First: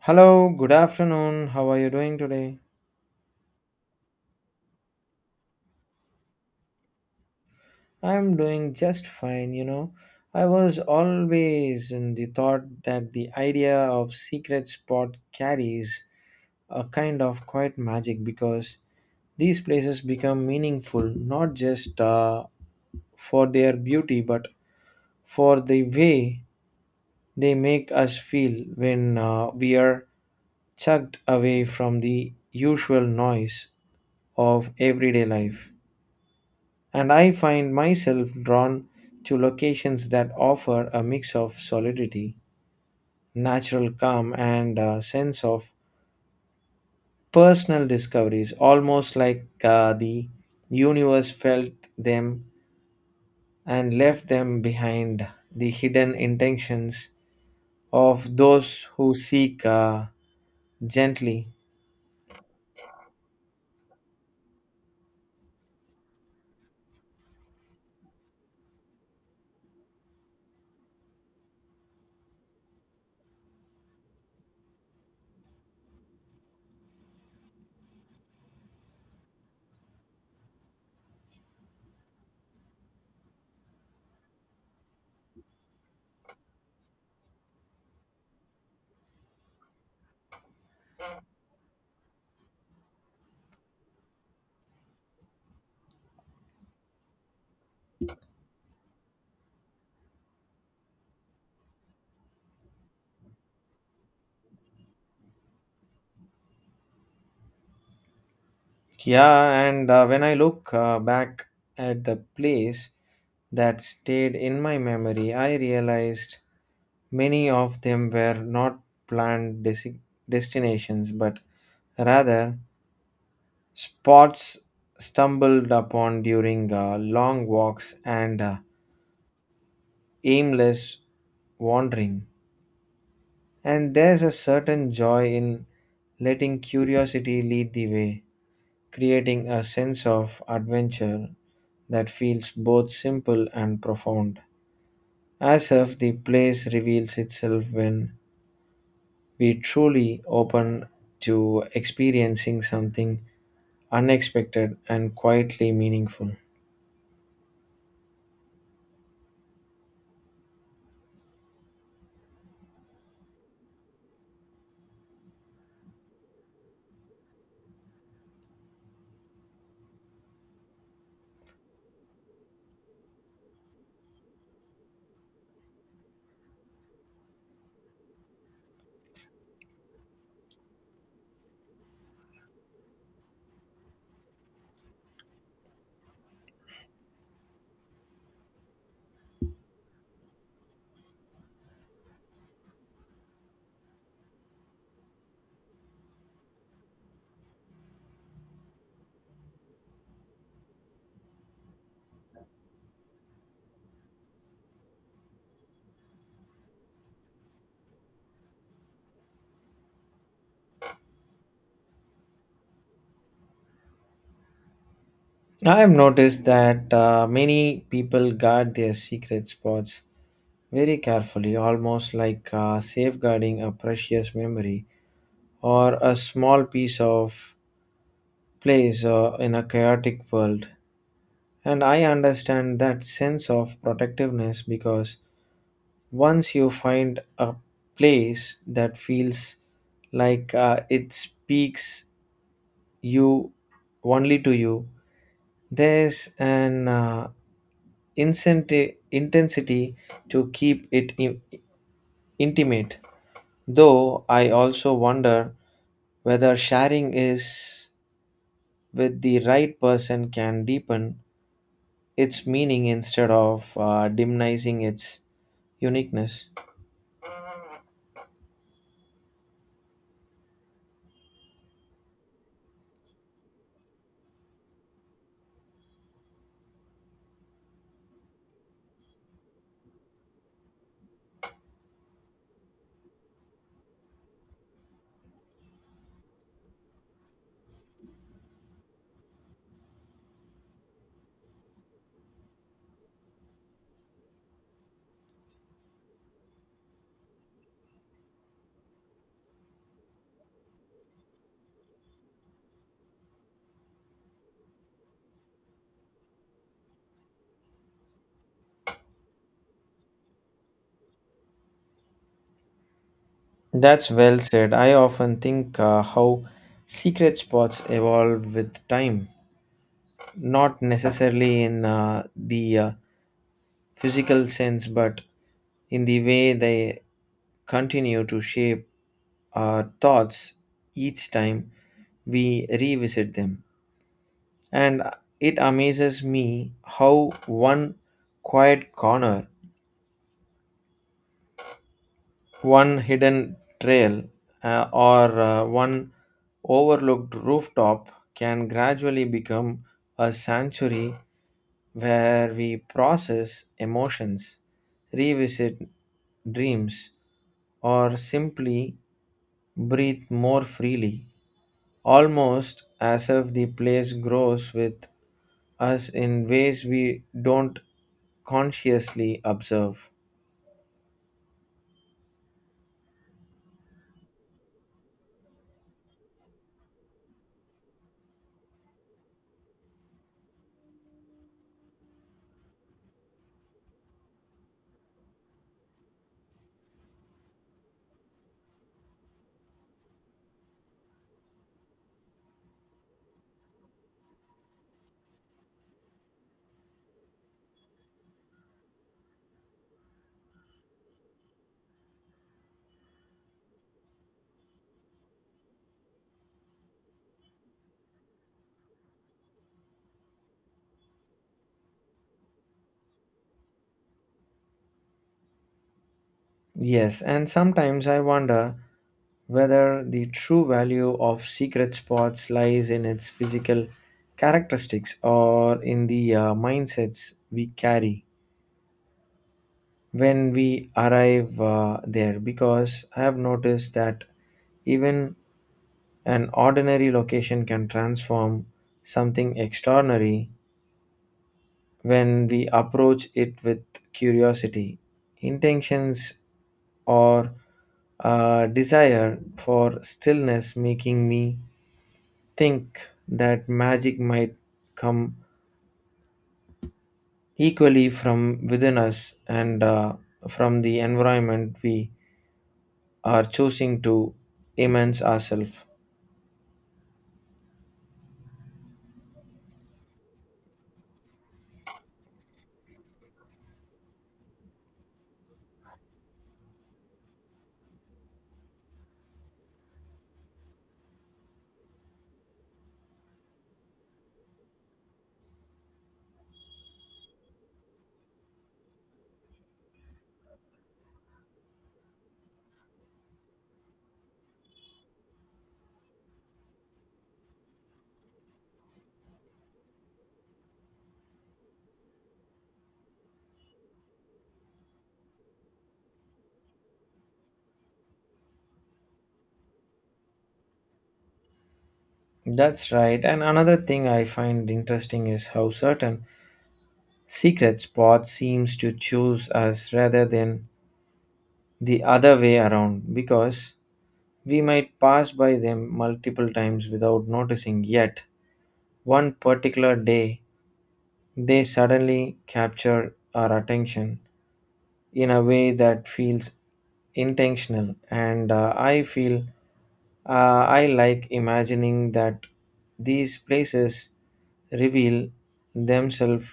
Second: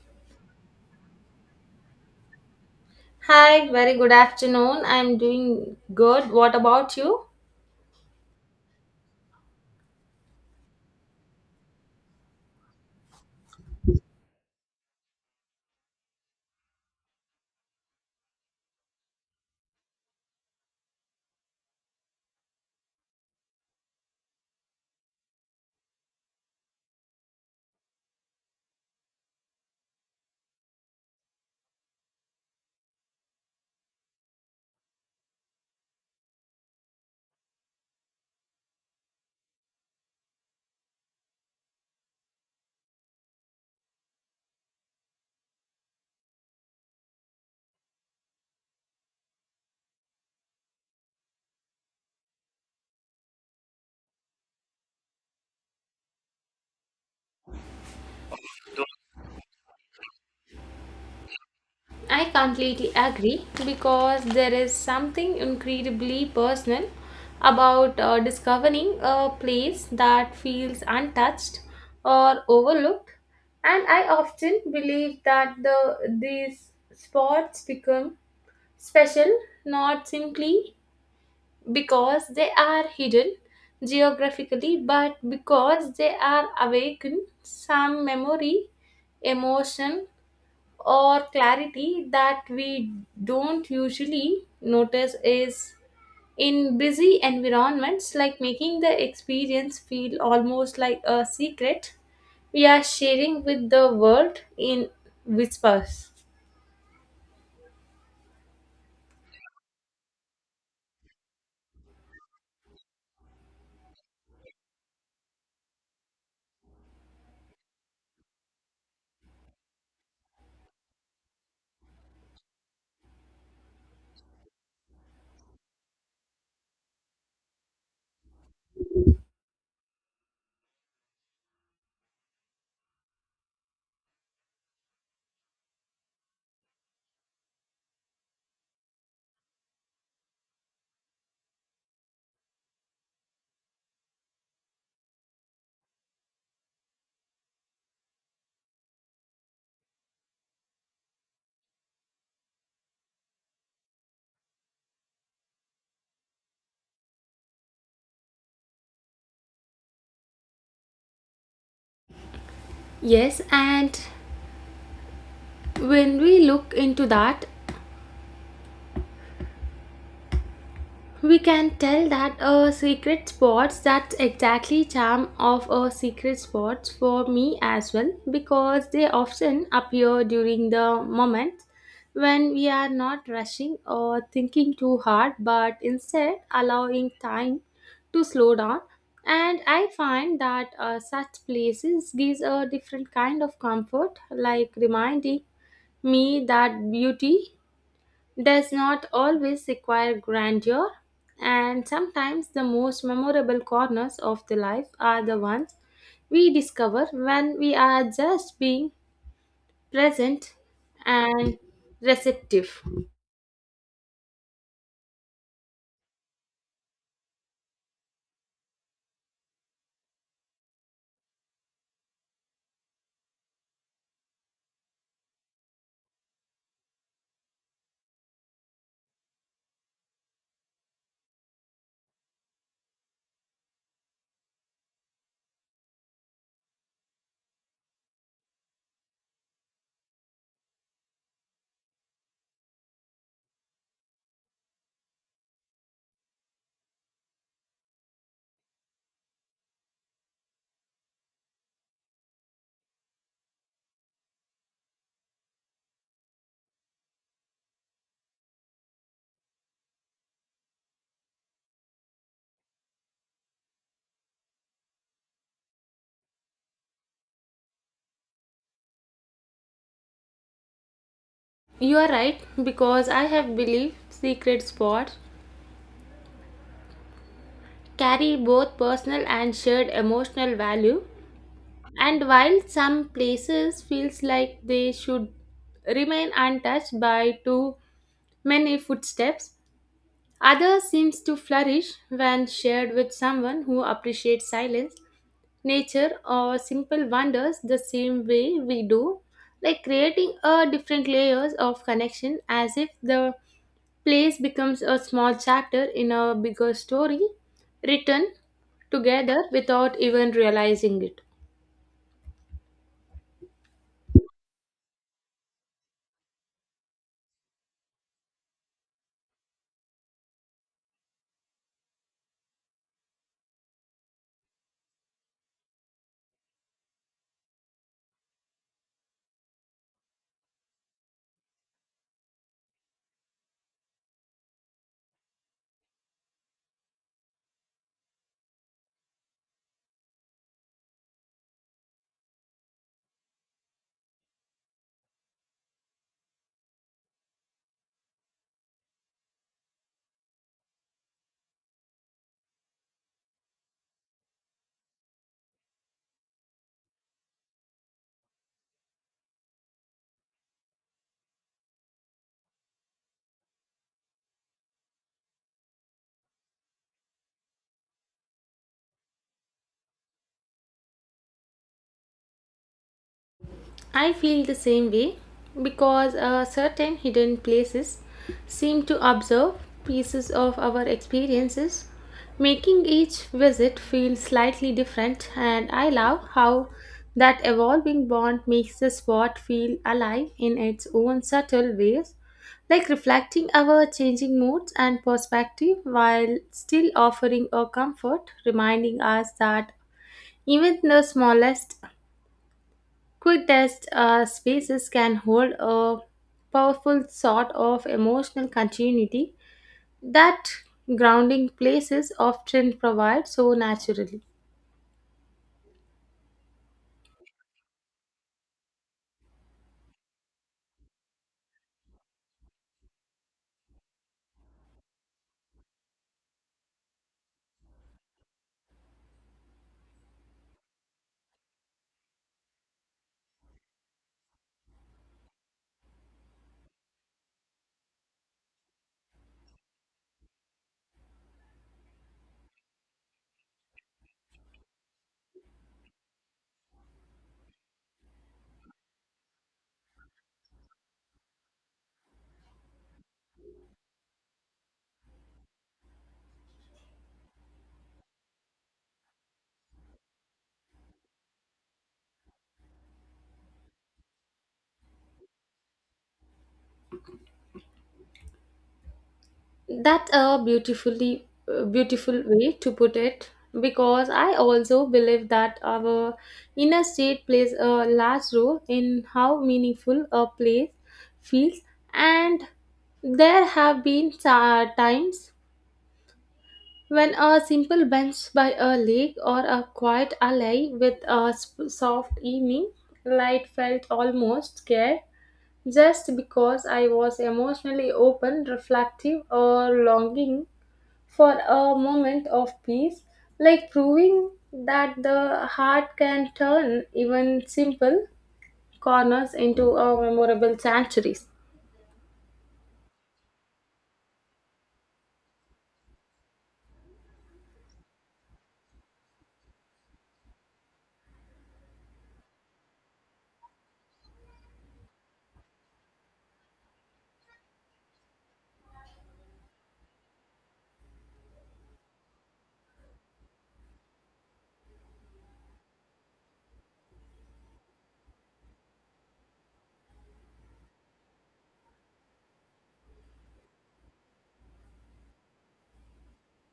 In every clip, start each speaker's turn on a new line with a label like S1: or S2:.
S1: Hello, good afternoon. How are you doing today?
S2: Hi, very good afternoon. I'm doing good. What about you?
S1: I'm doing just fine. I was always in the thought that the idea of secret spot carries a kind of quiet magic because these places become meaningful not just for their beauty but for the way they make us feel when we are chucked away from the usual noise of everyday life. And I find myself drawn to locations that offer a mix of solidity, natural calm, and a sense of personal discoveries, almost like the universe felt them and left them behind the hidden intentions of those who seek gently.
S2: I completely agree because there is something incredibly personal about discovering a place that feels untouched or overlooked. And I often believe that these spots become special not simply because they are hidden geographically, but because they are awaken some memory, emotion, or clarity that we don't usually notice is in busy environments, like making the experience feel almost like a secret we are sharing with the world in whispers.
S1: Yeah, and when I look back at the place that stayed in my memory, I realized many of them were not planned destinations, but rather spots stumbled upon during long walks and aimless wandering. And there's a certain joy in letting curiosity lead the way, creating a sense of adventure that feels both simple and profound, as if the place reveals itself when we truly open to experiencing something unexpected and quietly meaningful.
S2: Yes, and when we look into that, we can tell that a secret spots that's exactly charm of a secret spots for me as well because they often appear during the moment when we are not rushing or thinking too hard but instead allowing time to slow down. And I find that such places gives a different kind of comfort, like reminding me that beauty does not always require grandeur, and sometimes the most memorable corners of the life are the ones we discover when we are just being present and receptive.
S1: I have noticed that many people guard their secret spots very carefully, almost like safeguarding a precious memory or a small piece of place in a chaotic world. And I understand that sense of protectiveness because once you find a place that feels like it speaks you only to you, there's an intensity to keep it intimate. Though I also wonder whether sharing is with the right person can deepen its meaning instead of diminishing its uniqueness.
S2: You are right, because I have believed secret spots carry both personal and shared emotional value. And while some places feels like they should remain untouched by too many footsteps, other seems to flourish when shared with someone who appreciates silence, nature, or simple wonders the same way we do, like creating a different layers of connection as if the place becomes a small chapter in a bigger story written together without even realizing it.
S1: That's well said. I often think how secret spots evolve with time, not necessarily in the physical sense, but in the way they continue to shape our thoughts each time we revisit them. And it amazes me how one quiet corner, one hidden trail, or one overlooked rooftop can gradually become a sanctuary where we process emotions, revisit dreams, or simply breathe more freely, almost as if the place grows with us in ways we don't consciously observe.
S2: I feel the same way because certain hidden places seem to observe pieces of our experiences, making each visit feel slightly different. And I love how that evolving bond makes the spot feel alive in its own subtle ways, like reflecting our changing moods and perspective while still offering a comfort, reminding us that even the smallest quick test spaces can hold a powerful sort of emotional continuity that grounding places often provide so naturally.
S1: Yes, and sometimes I wonder whether the true value of secret spots lies in its physical characteristics or in the mindsets we carry when we arrive there. Because I have noticed that even an ordinary location can transform something extraordinary when we approach it with curiosity, intentions, or a desire for stillness, making me think that magic might come equally from within us and from the environment we are choosing to immerse ourselves.
S2: That's a beautiful way to put it because I also believe that our inner state plays a large role in how meaningful a place feels. And there have been times when a simple bench by a lake or a quiet alley with a soft evening light felt almost scared just because I was emotionally open, reflective, or longing for a moment of peace, like proving that the heart can turn even simple corners into a memorable sanctuaries.
S1: That's right. And another thing I find interesting is how certain secret spot seems to choose us rather than the other way around, because we might pass by them multiple times without noticing, yet one particular day, they suddenly captured our attention in a way that feels intentional, and I like imagining that these places reveal themselves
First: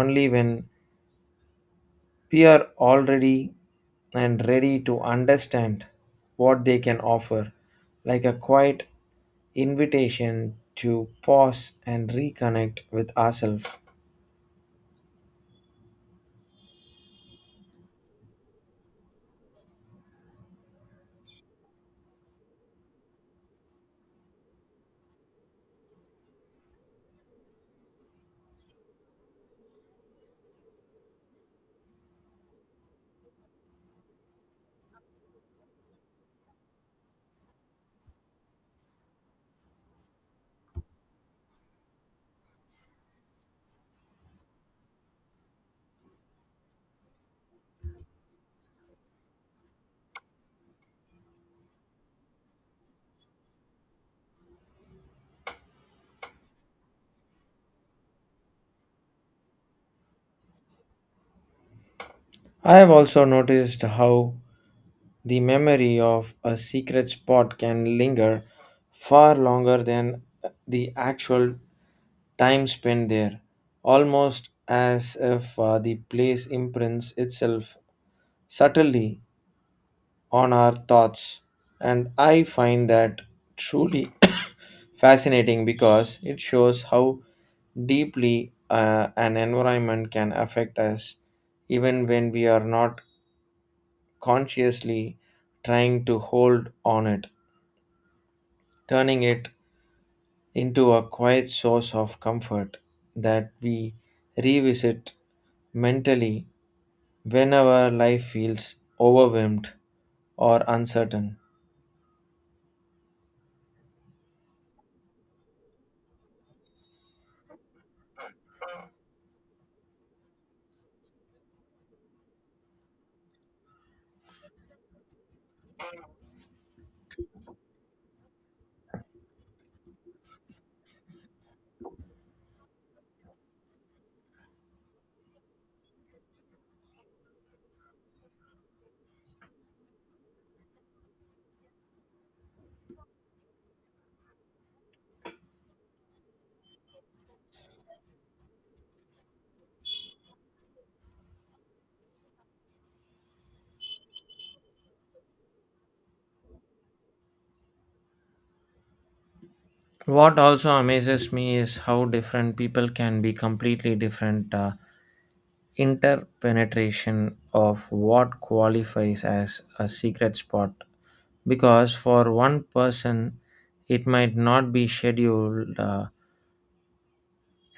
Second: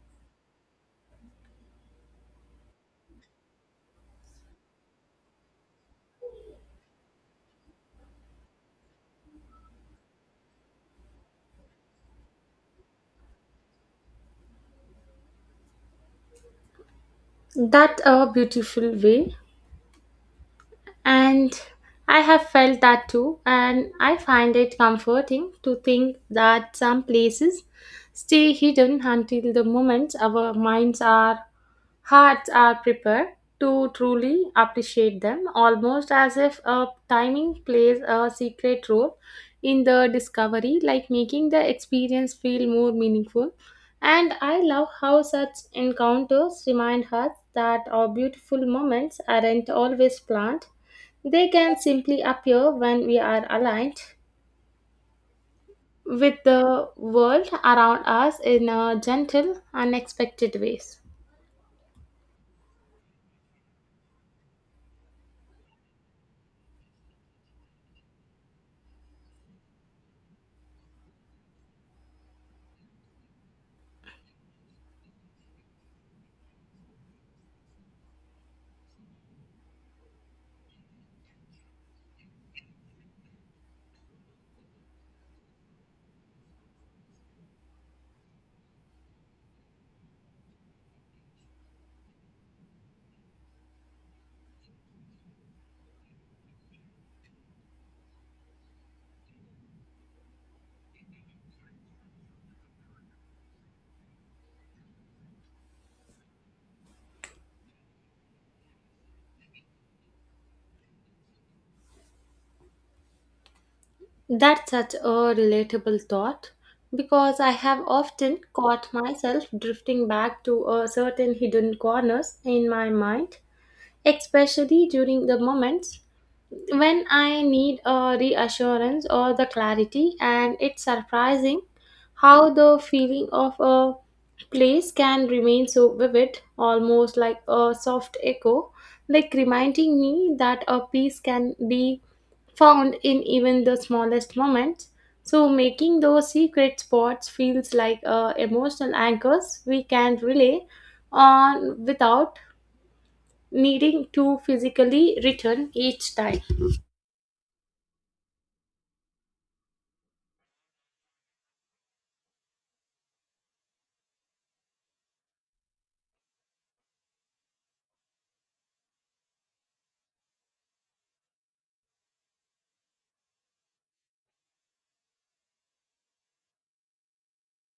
S1: only when we are already and ready to understand what they can offer, like a quiet invitation to pause and reconnect with ourselves.
S2: That a beautiful way. And I have felt that too, and I find it comforting to think that some places stay hidden until the moment our minds are hearts are prepared to truly appreciate them, almost as if a timing plays a secret role in the discovery, like making the experience feel more meaningful. And I love how such encounters remind us that our beautiful moments aren't always planned. They can simply appear when we are aligned with the world around us in a gentle, unexpected ways.
S1: I have also noticed how the memory of a secret spot can linger far longer than the actual time spent there, almost as if the place imprints itself subtly on our thoughts. And I find that truly fascinating because it shows how deeply an environment can affect us even when we are not consciously trying to hold on it, turning it into a quiet source of comfort that we revisit mentally whenever life feels overwhelmed or uncertain.
S2: That's such a relatable thought because I have often caught myself drifting back to a certain hidden corners in my mind, especially during the moments when I need a reassurance or the clarity, and it's surprising how the feeling of a place can remain so vivid, almost like a soft echo, like reminding me that a peace can be found in even the smallest moments. So, making those secret spots feels like emotional anchors we can rely on without needing to physically return each time.
S1: What also amazes me is how different people can be completely different interpenetration of what qualifies as a secret spot. Because for one person, it might not be scheduled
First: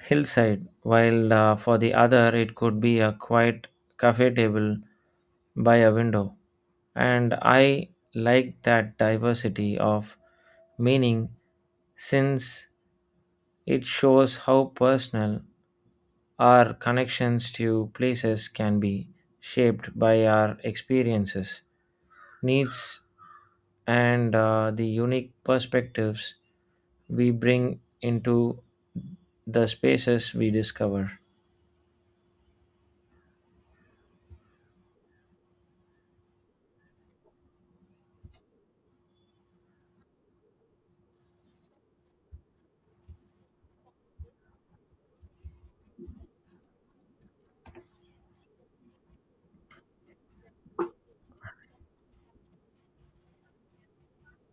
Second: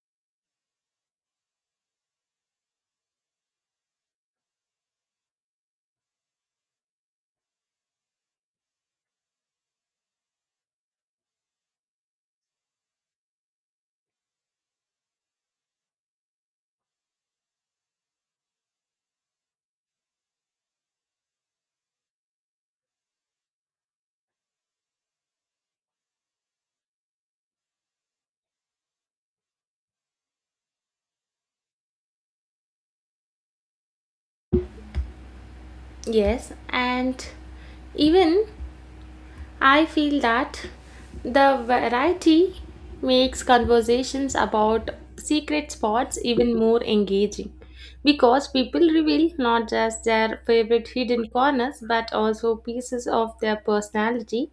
S1: hillside, while for the other it could be a quiet cafe table by a window. And I like that diversity of meaning since it shows how personal our connections to places can be shaped by our experiences, needs, and the unique perspectives we bring into the spaces we discover.
S2: Yes, and even I feel that the variety makes conversations about secret spots even more engaging because people reveal not just their favorite hidden corners but also pieces of their personality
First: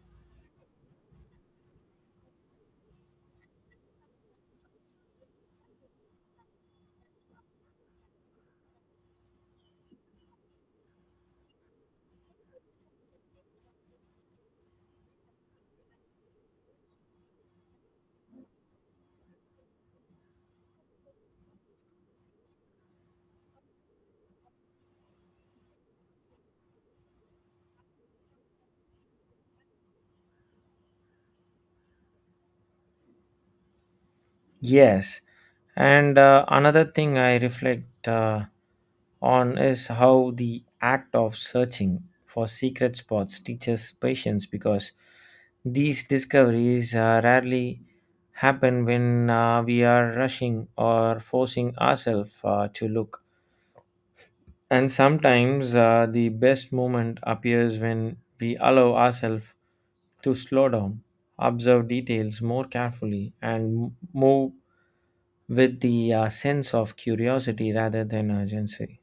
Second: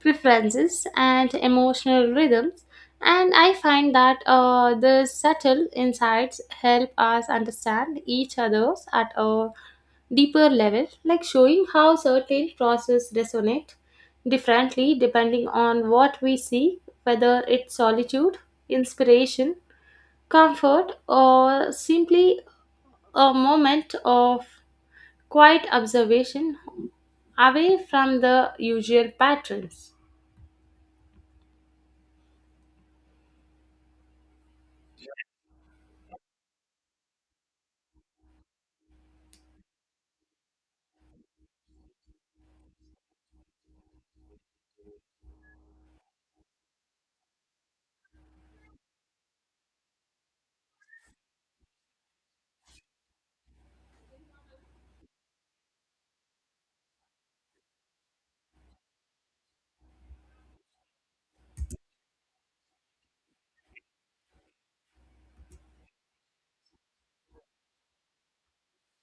S2: preferences and emotional rhythms. And I find that the subtle insights help us understand each other's at a deeper level, like showing how certain processes resonate differently depending on what we see, whether it's solitude, inspiration, comfort, or simply a moment of quiet observation away from the usual patterns.
S1: Yes, and another thing I reflect on is how the act of searching for secret spots teaches patience because these discoveries rarely happen when we are rushing or forcing ourselves to look. And sometimes the best moment appears when we allow ourselves to slow down, observe details more carefully, and move with the sense of curiosity rather than urgency,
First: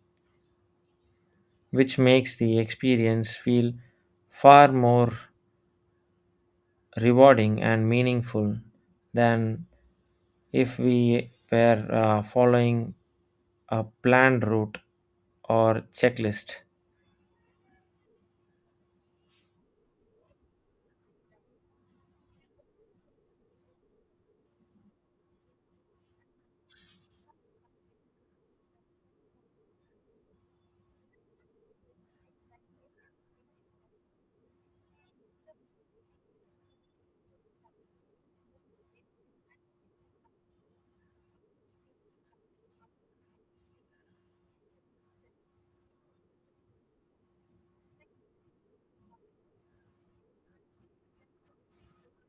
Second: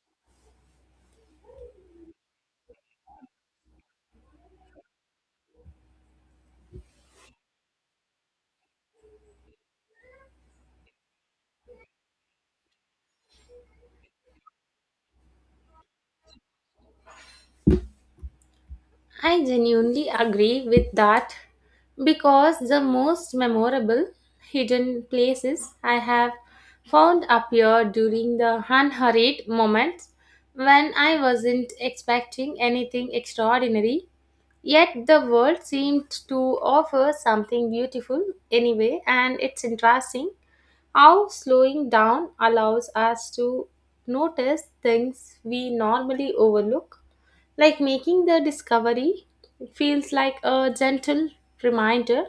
S1: which makes the experience feel far more rewarding and meaningful than if we were following a planned route or checklist.
S2: I genuinely agree with that because the most memorable hidden places I have found appear during the unhurried moments when I wasn't expecting anything extraordinary. Yet the world seemed to offer something beautiful anyway, and it's interesting how slowing down allows us to notice things we normally overlook, like making the discovery feels like a gentle reminder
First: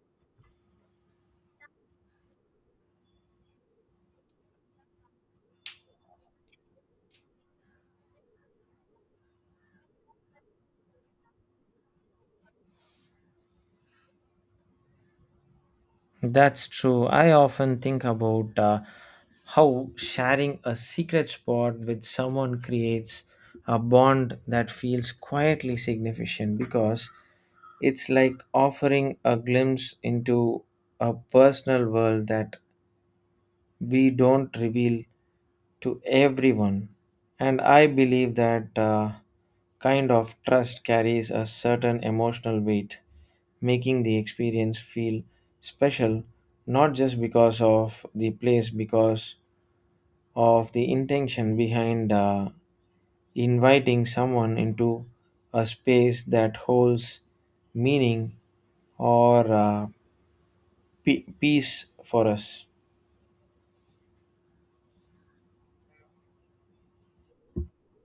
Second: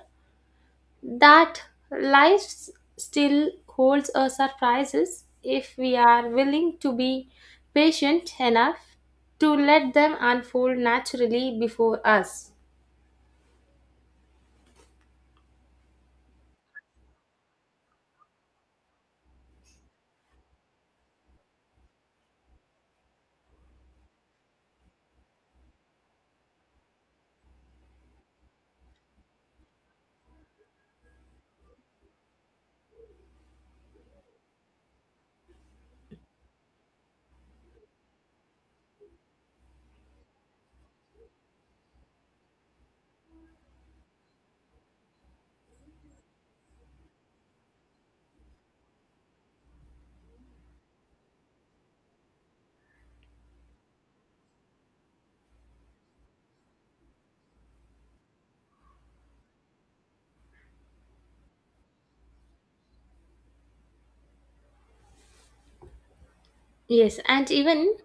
S2: that life still holds a surprises if we are willing to be patient enough to let them unfold naturally before us.
S1: That's true. I often think about how sharing a secret spot with someone creates a bond that feels quietly significant because it's like offering a glimpse into a personal world that we don't reveal to everyone. And I believe that kind of trust carries a certain emotional weight, making the experience feel special not just because of the place, because of the intention behind inviting someone into a space that holds meaning or peace for us.
S2: Yes, and even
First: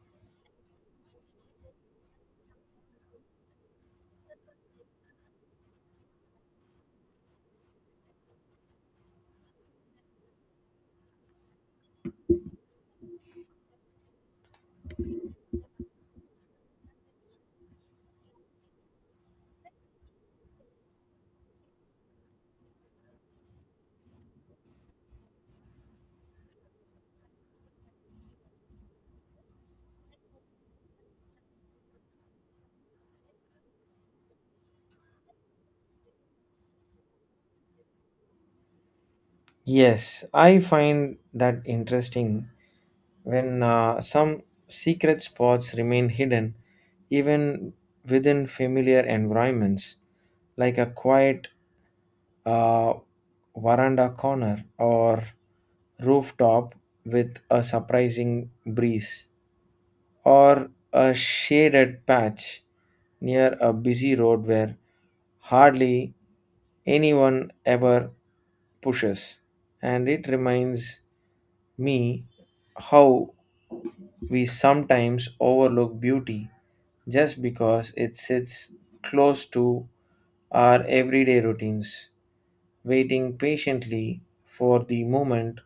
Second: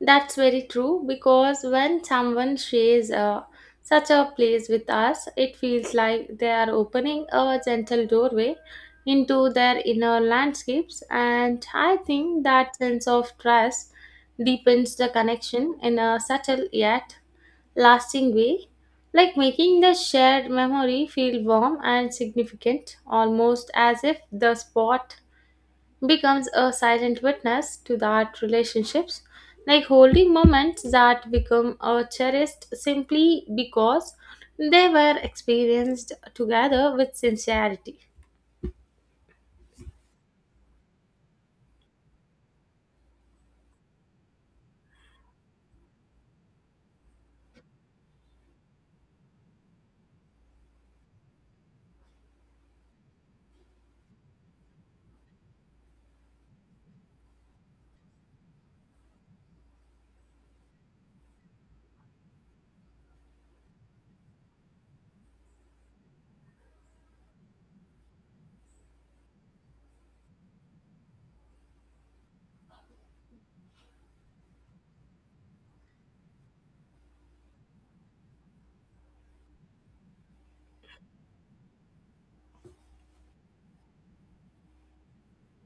S2: that's very true because when someone shares such a place with us, it feels like they are opening a gentle doorway into their inner landscapes, and I think that sense of trust deepens the connection in a subtle yet lasting way, like making the shared memory feel warm and significant, almost as if the spot becomes a silent witness to that relationships, like holding moments that become a cherished simply because they were experienced together with sincerity.
S1: Yes, I find that interesting when some secret spots remain hidden even within familiar environments, like a quiet uh, veranda corner or rooftop with a surprising breeze, or a shaded patch near a busy road where hardly anyone ever pushes, and it reminds me how we sometimes overlook beauty just because it sits close to our everyday routines, waiting patiently for the moment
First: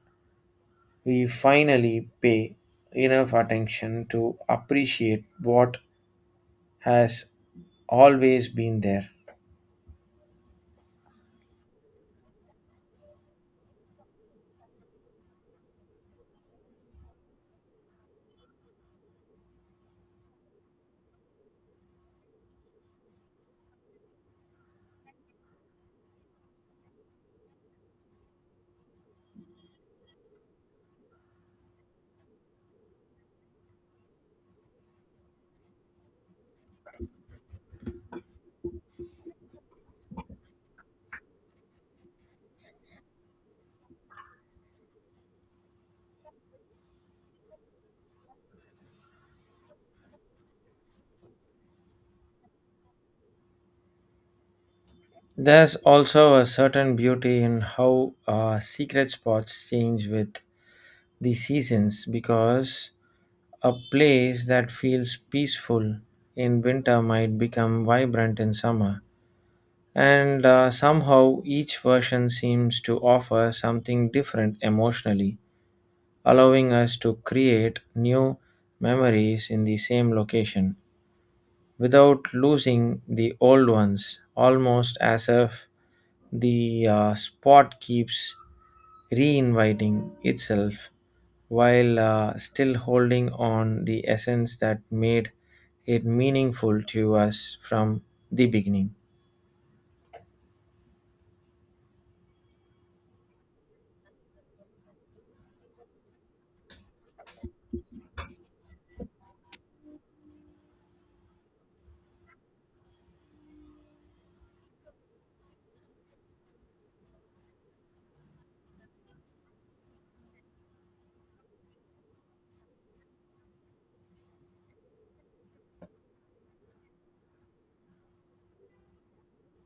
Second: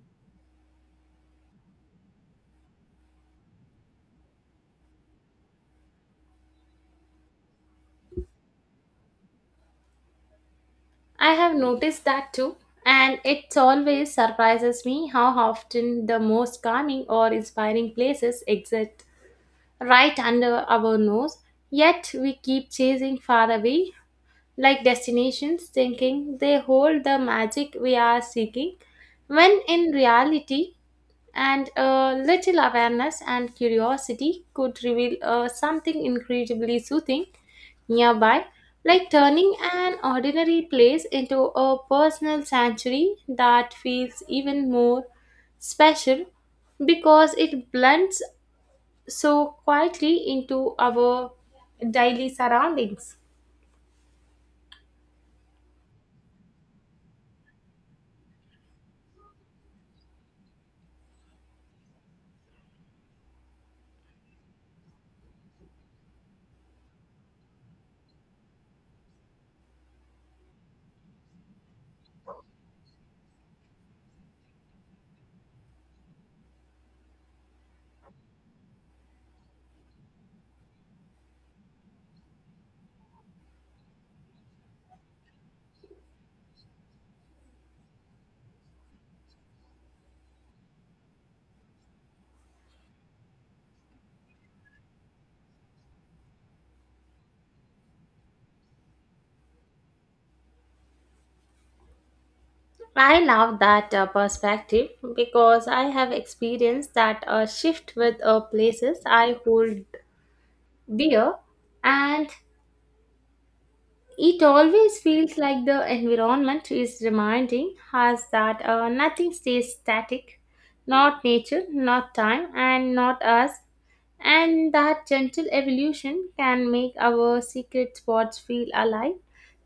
S1: we finally pay enough attention to appreciate what has always been there.
S2: I have noticed that too, and it always surprises me how often the most calming or inspiring places exist right under our nose, yet we keep chasing far away like destinations, thinking they hold the magic we are seeking, when in reality, and a little awareness and curiosity could reveal something incredibly soothing nearby, like turning an ordinary place into a personal sanctuary that feels even more special because it blends so quietly into our daily surroundings.
S1: There's also a certain beauty in how secret spots change with the seasons because a place that feels peaceful in winter might become vibrant in summer, and somehow each version seems to offer something different emotionally, allowing us to create new memories in the same location without losing the old ones, almost as if the spot keeps reinviting itself while still holding on the essence that made it meaningful to us from the beginning.
S2: I love that perspective because I have experienced that shift with places I hold dear, and it always feels like the environment is reminding us that nothing stays static, not nature, not time, and not us. And that gentle evolution can make our secret spots feel alive,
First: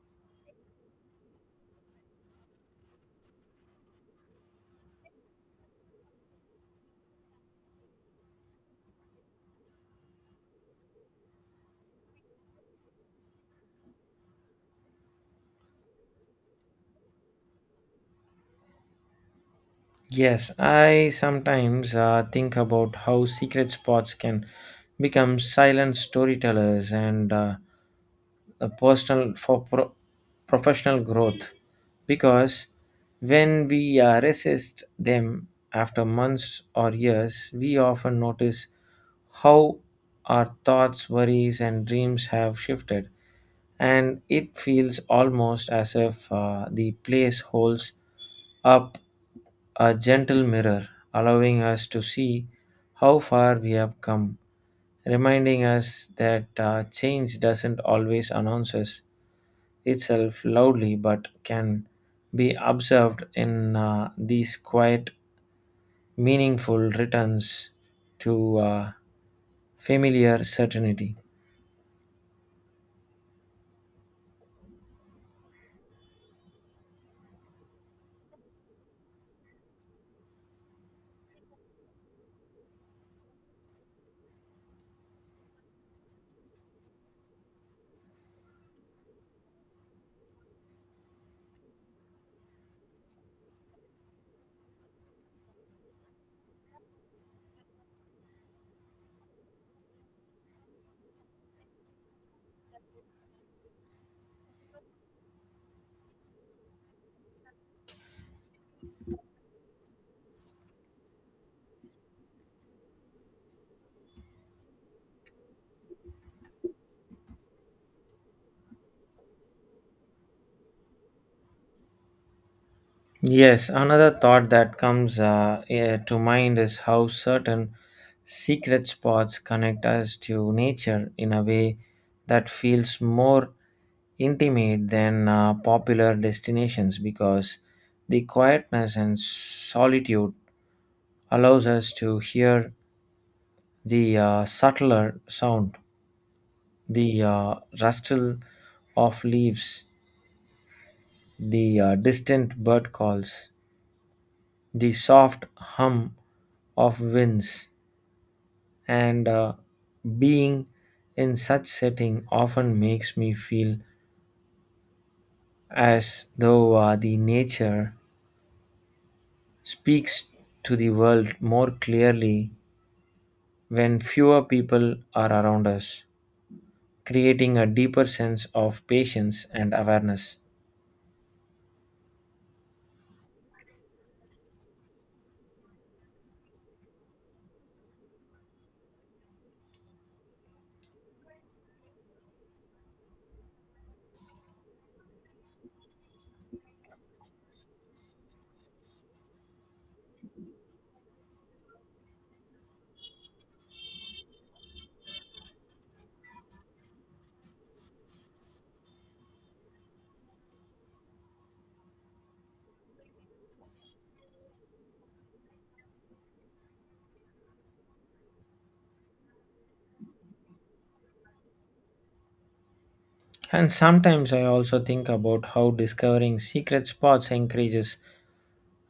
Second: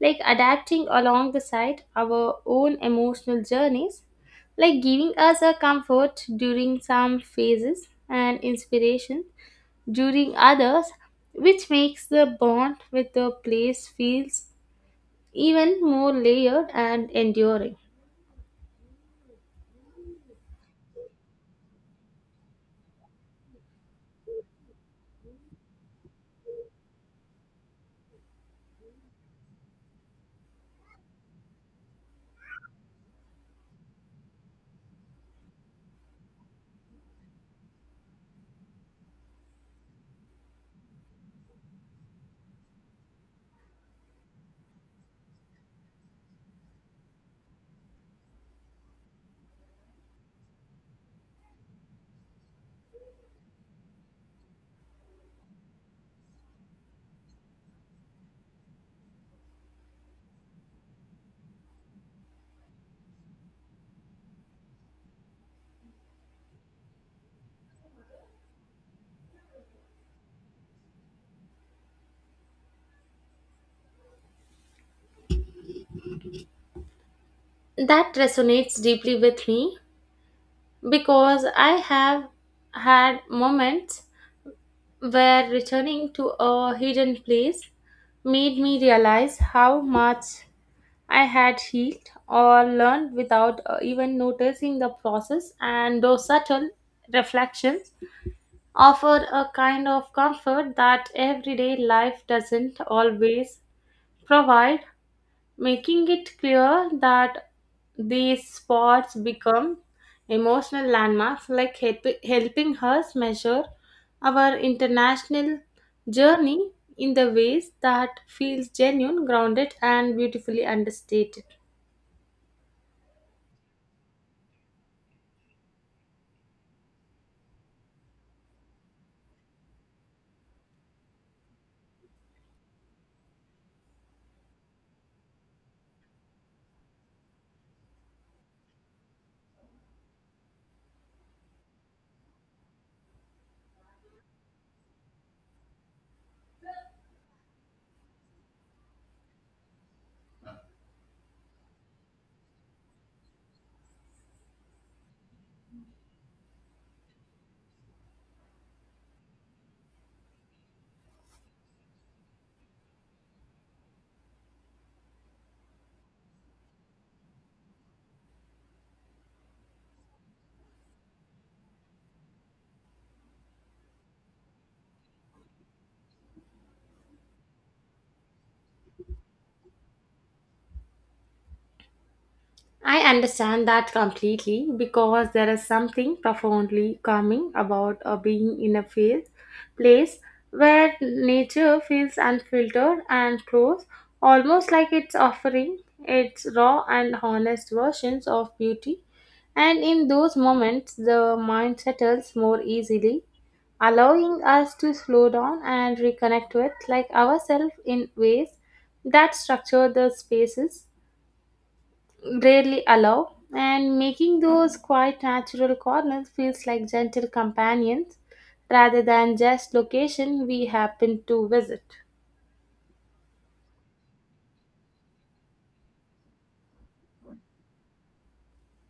S2: like adapting along the side our own emotional journeys, like giving us a comfort during some phases and inspiration during others, which makes the bond with the place feels even more layered and enduring.
S1: Yes, I sometimes think about how secret spots can become silent storytellers and personal for professional growth, because when we resist them after months or years, we often notice how our thoughts, worries, and dreams have shifted, and it feels almost as if the place holds up a gentle mirror, allowing us to see how far we have come, reminding us that change doesn't always announce us itself loudly but can be observed in these quiet, meaningful returns to familiar certainty.
S2: That resonates deeply with me because I have had moments where returning to a hidden place made me realize how much I had healed or learned without even noticing the process, and those subtle reflections offer a kind of comfort that everyday life doesn't always provide, making it clear that these spots become emotional landmarks, like helping us measure our international journey in the ways that feels genuine, grounded, and beautifully understated.
S1: Yes, another thought that comes to mind is how certain secret spots connect us to nature in a way that feels more intimate than popular destinations because the quietness and solitude allows us to hear the subtler sound, the rustle of leaves, the distant bird calls, the soft hum of winds, and being in such setting often makes me feel as though the nature speaks to the world more clearly when fewer people are around us, creating a deeper sense of patience and awareness.
S2: I understand that completely because there is something profoundly calming about being in a place where nature feels unfiltered and close, almost like it's offering its raw and honest versions of beauty. And in those moments, the mind settles more easily, allowing us to slow down and reconnect with like ourselves in ways that structure the spaces rarely allow, and making those quite natural corners feels like gentle companions rather than just location we happen to visit.
S1: And sometimes I also think about how discovering secret spots encourages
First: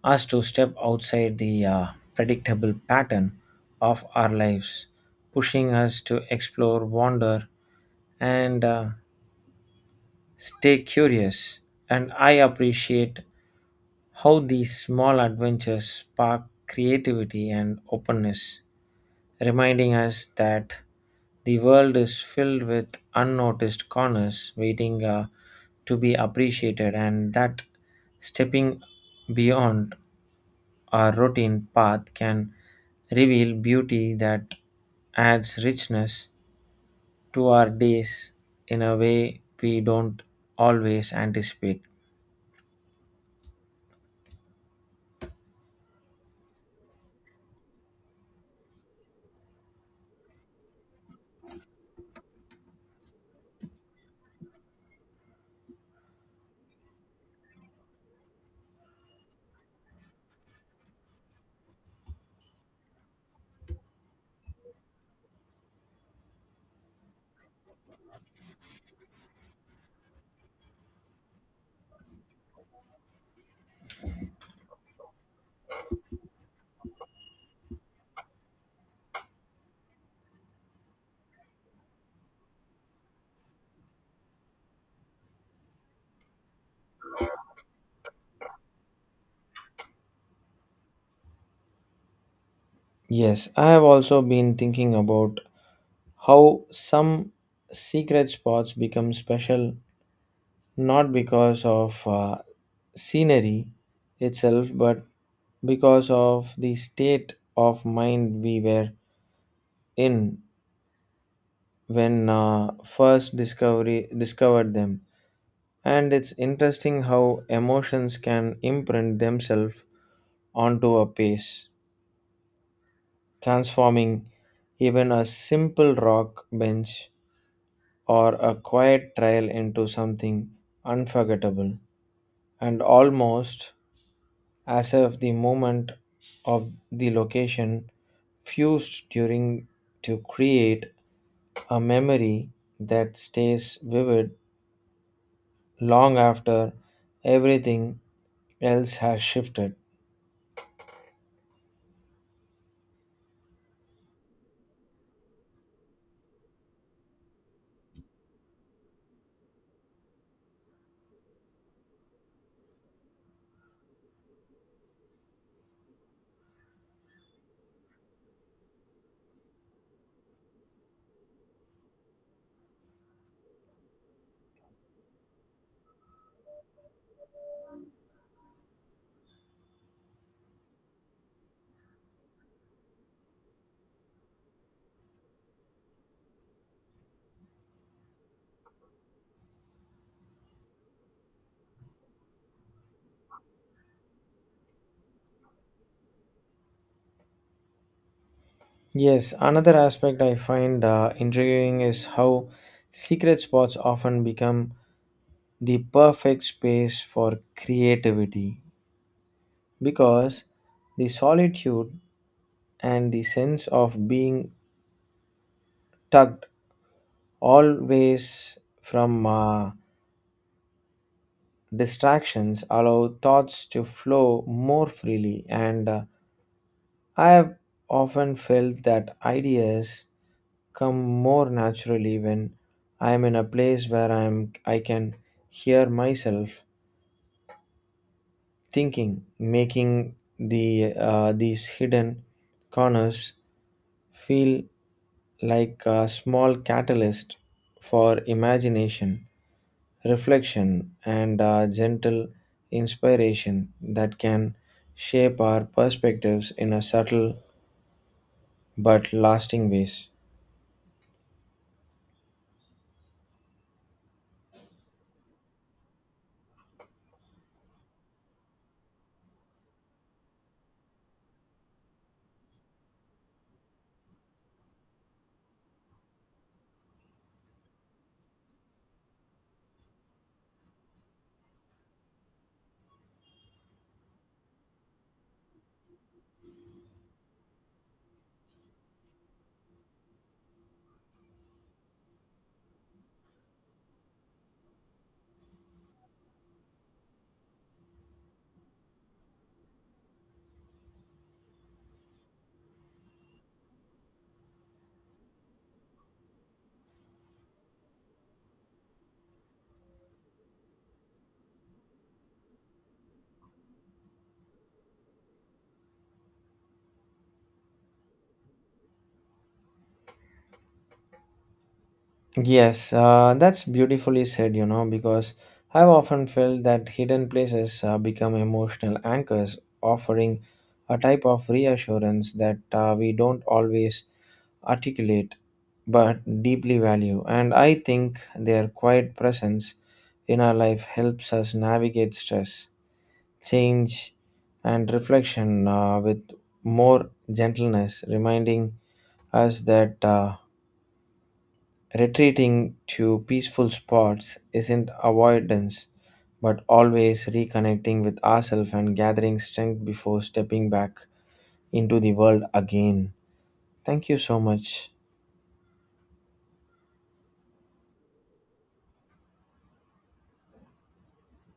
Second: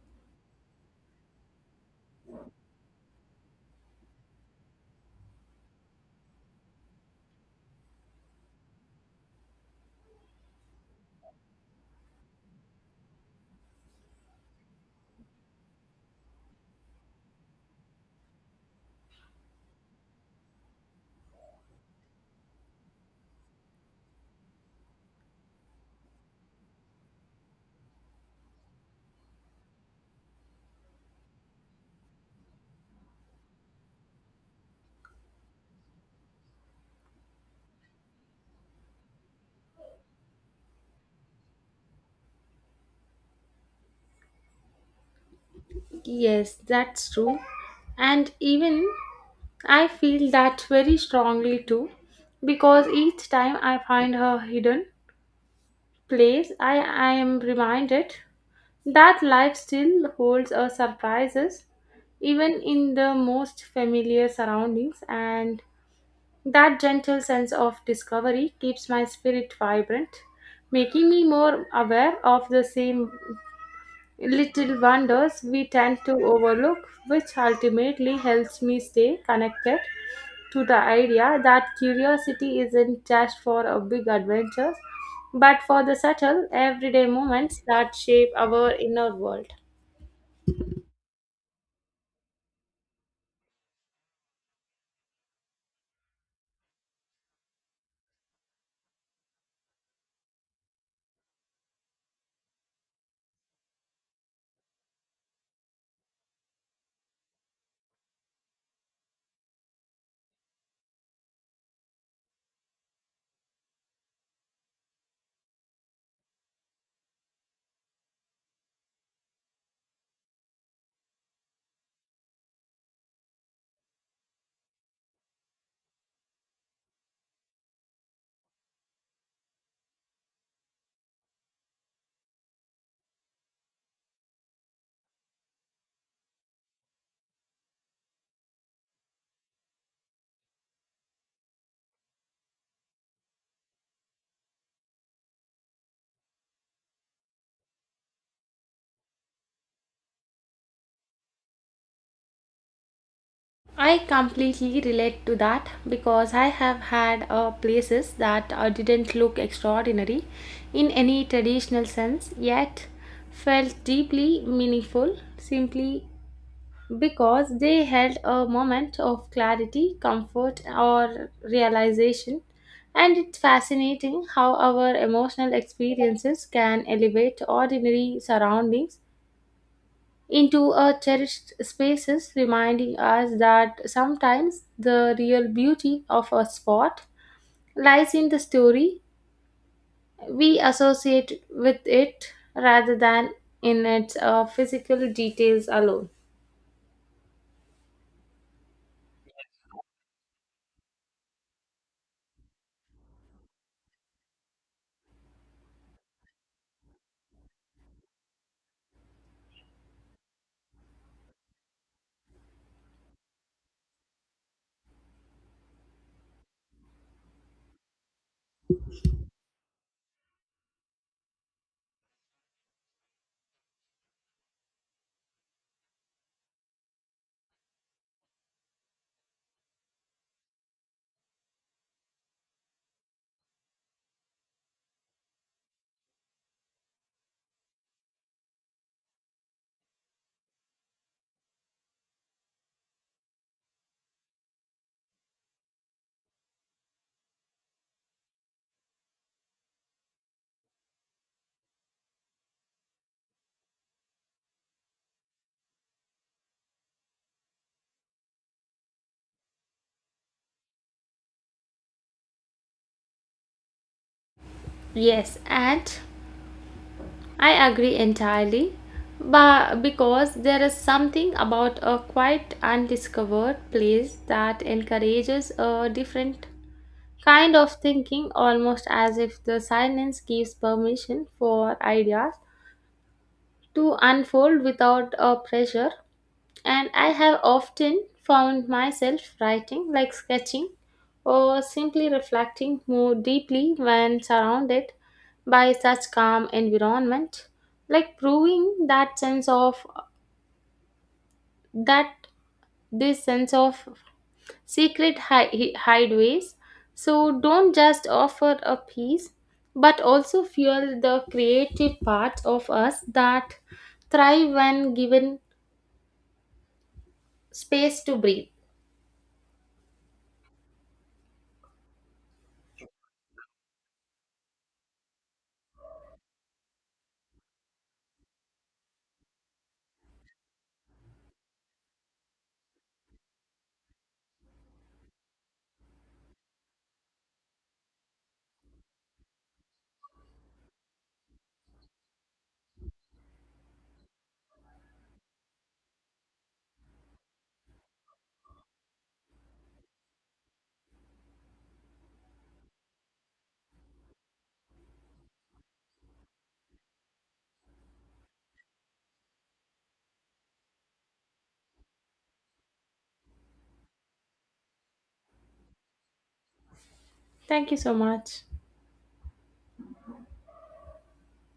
S1: us to step outside the predictable pattern of our lives, pushing us to explore, wander, and stay curious. And I appreciate how these small adventures spark creativity and openness, reminding us that the world is filled with unnoticed corners waiting to be appreciated, and that stepping beyond our routine path can reveal beauty that adds richness to our days in a way we don't always anticipate.
S2: Yes, that's true. And even I feel that very strongly too, because each time I find her hidden place, I am reminded that life still holds her surprises, even in the most familiar surroundings. And that gentle sense of discovery keeps my spirit vibrant, making me more aware of the same little wonders we tend to overlook, which ultimately helps me stay connected to the idea that curiosity isn't just for a big adventures, but for the subtle, everyday moments that shape our inner world.
S1: Yes, I have also been thinking about how some secret spots become special not because of scenery itself, but because of the state of mind we were in when first discovery discovered them. And it's interesting how emotions can imprint themselves onto a place, transforming even a simple rock bench or a quiet trail into something unforgettable, and almost as if the moment of the location fused during to create a memory that stays vivid long after everything else has shifted.
S2: I completely relate to that because I have had places that didn't look extraordinary in any traditional sense yet felt deeply meaningful simply because they held a moment of clarity, comfort, or realization. And it's fascinating how our emotional experiences can elevate ordinary surroundings into our cherished spaces, reminding us that sometimes the real beauty of a spot lies in the story we associate with it rather than in its physical details alone.
S1: Yes, another aspect I find intriguing is how secret spots often become the perfect space for creativity because the solitude and the sense of being tucked always from distractions allow thoughts to flow more freely, and I have often felt that ideas come more naturally when I am in a place where I can hear myself thinking, making these hidden corners feel like a small catalyst for imagination, reflection, and a gentle inspiration that can shape our perspectives in a subtle but lasting ways.
S2: Yes, and I agree entirely. But because there is something about a quite undiscovered place that encourages a different kind of thinking, almost as if the silence gives permission for ideas to unfold without a pressure. And I have often found myself writing, like sketching, or simply reflecting more deeply when surrounded by such calm environment, like proving that sense of that this sense of secret hideaways. So don't just offer a piece, but also fuel the creative parts of us that thrive when given space to breathe.
S1: Yes, that's beautifully said, because I've often felt that hidden places become emotional anchors, offering a type of reassurance that we don't always articulate but deeply value. And I think their quiet presence in our life helps us navigate stress, change, and reflection with more gentleness, reminding us that retreating to peaceful spots isn't avoidance but always reconnecting with ourselves and gathering strength before stepping back into the world again. Thank you so much.
S2: Thank you so much.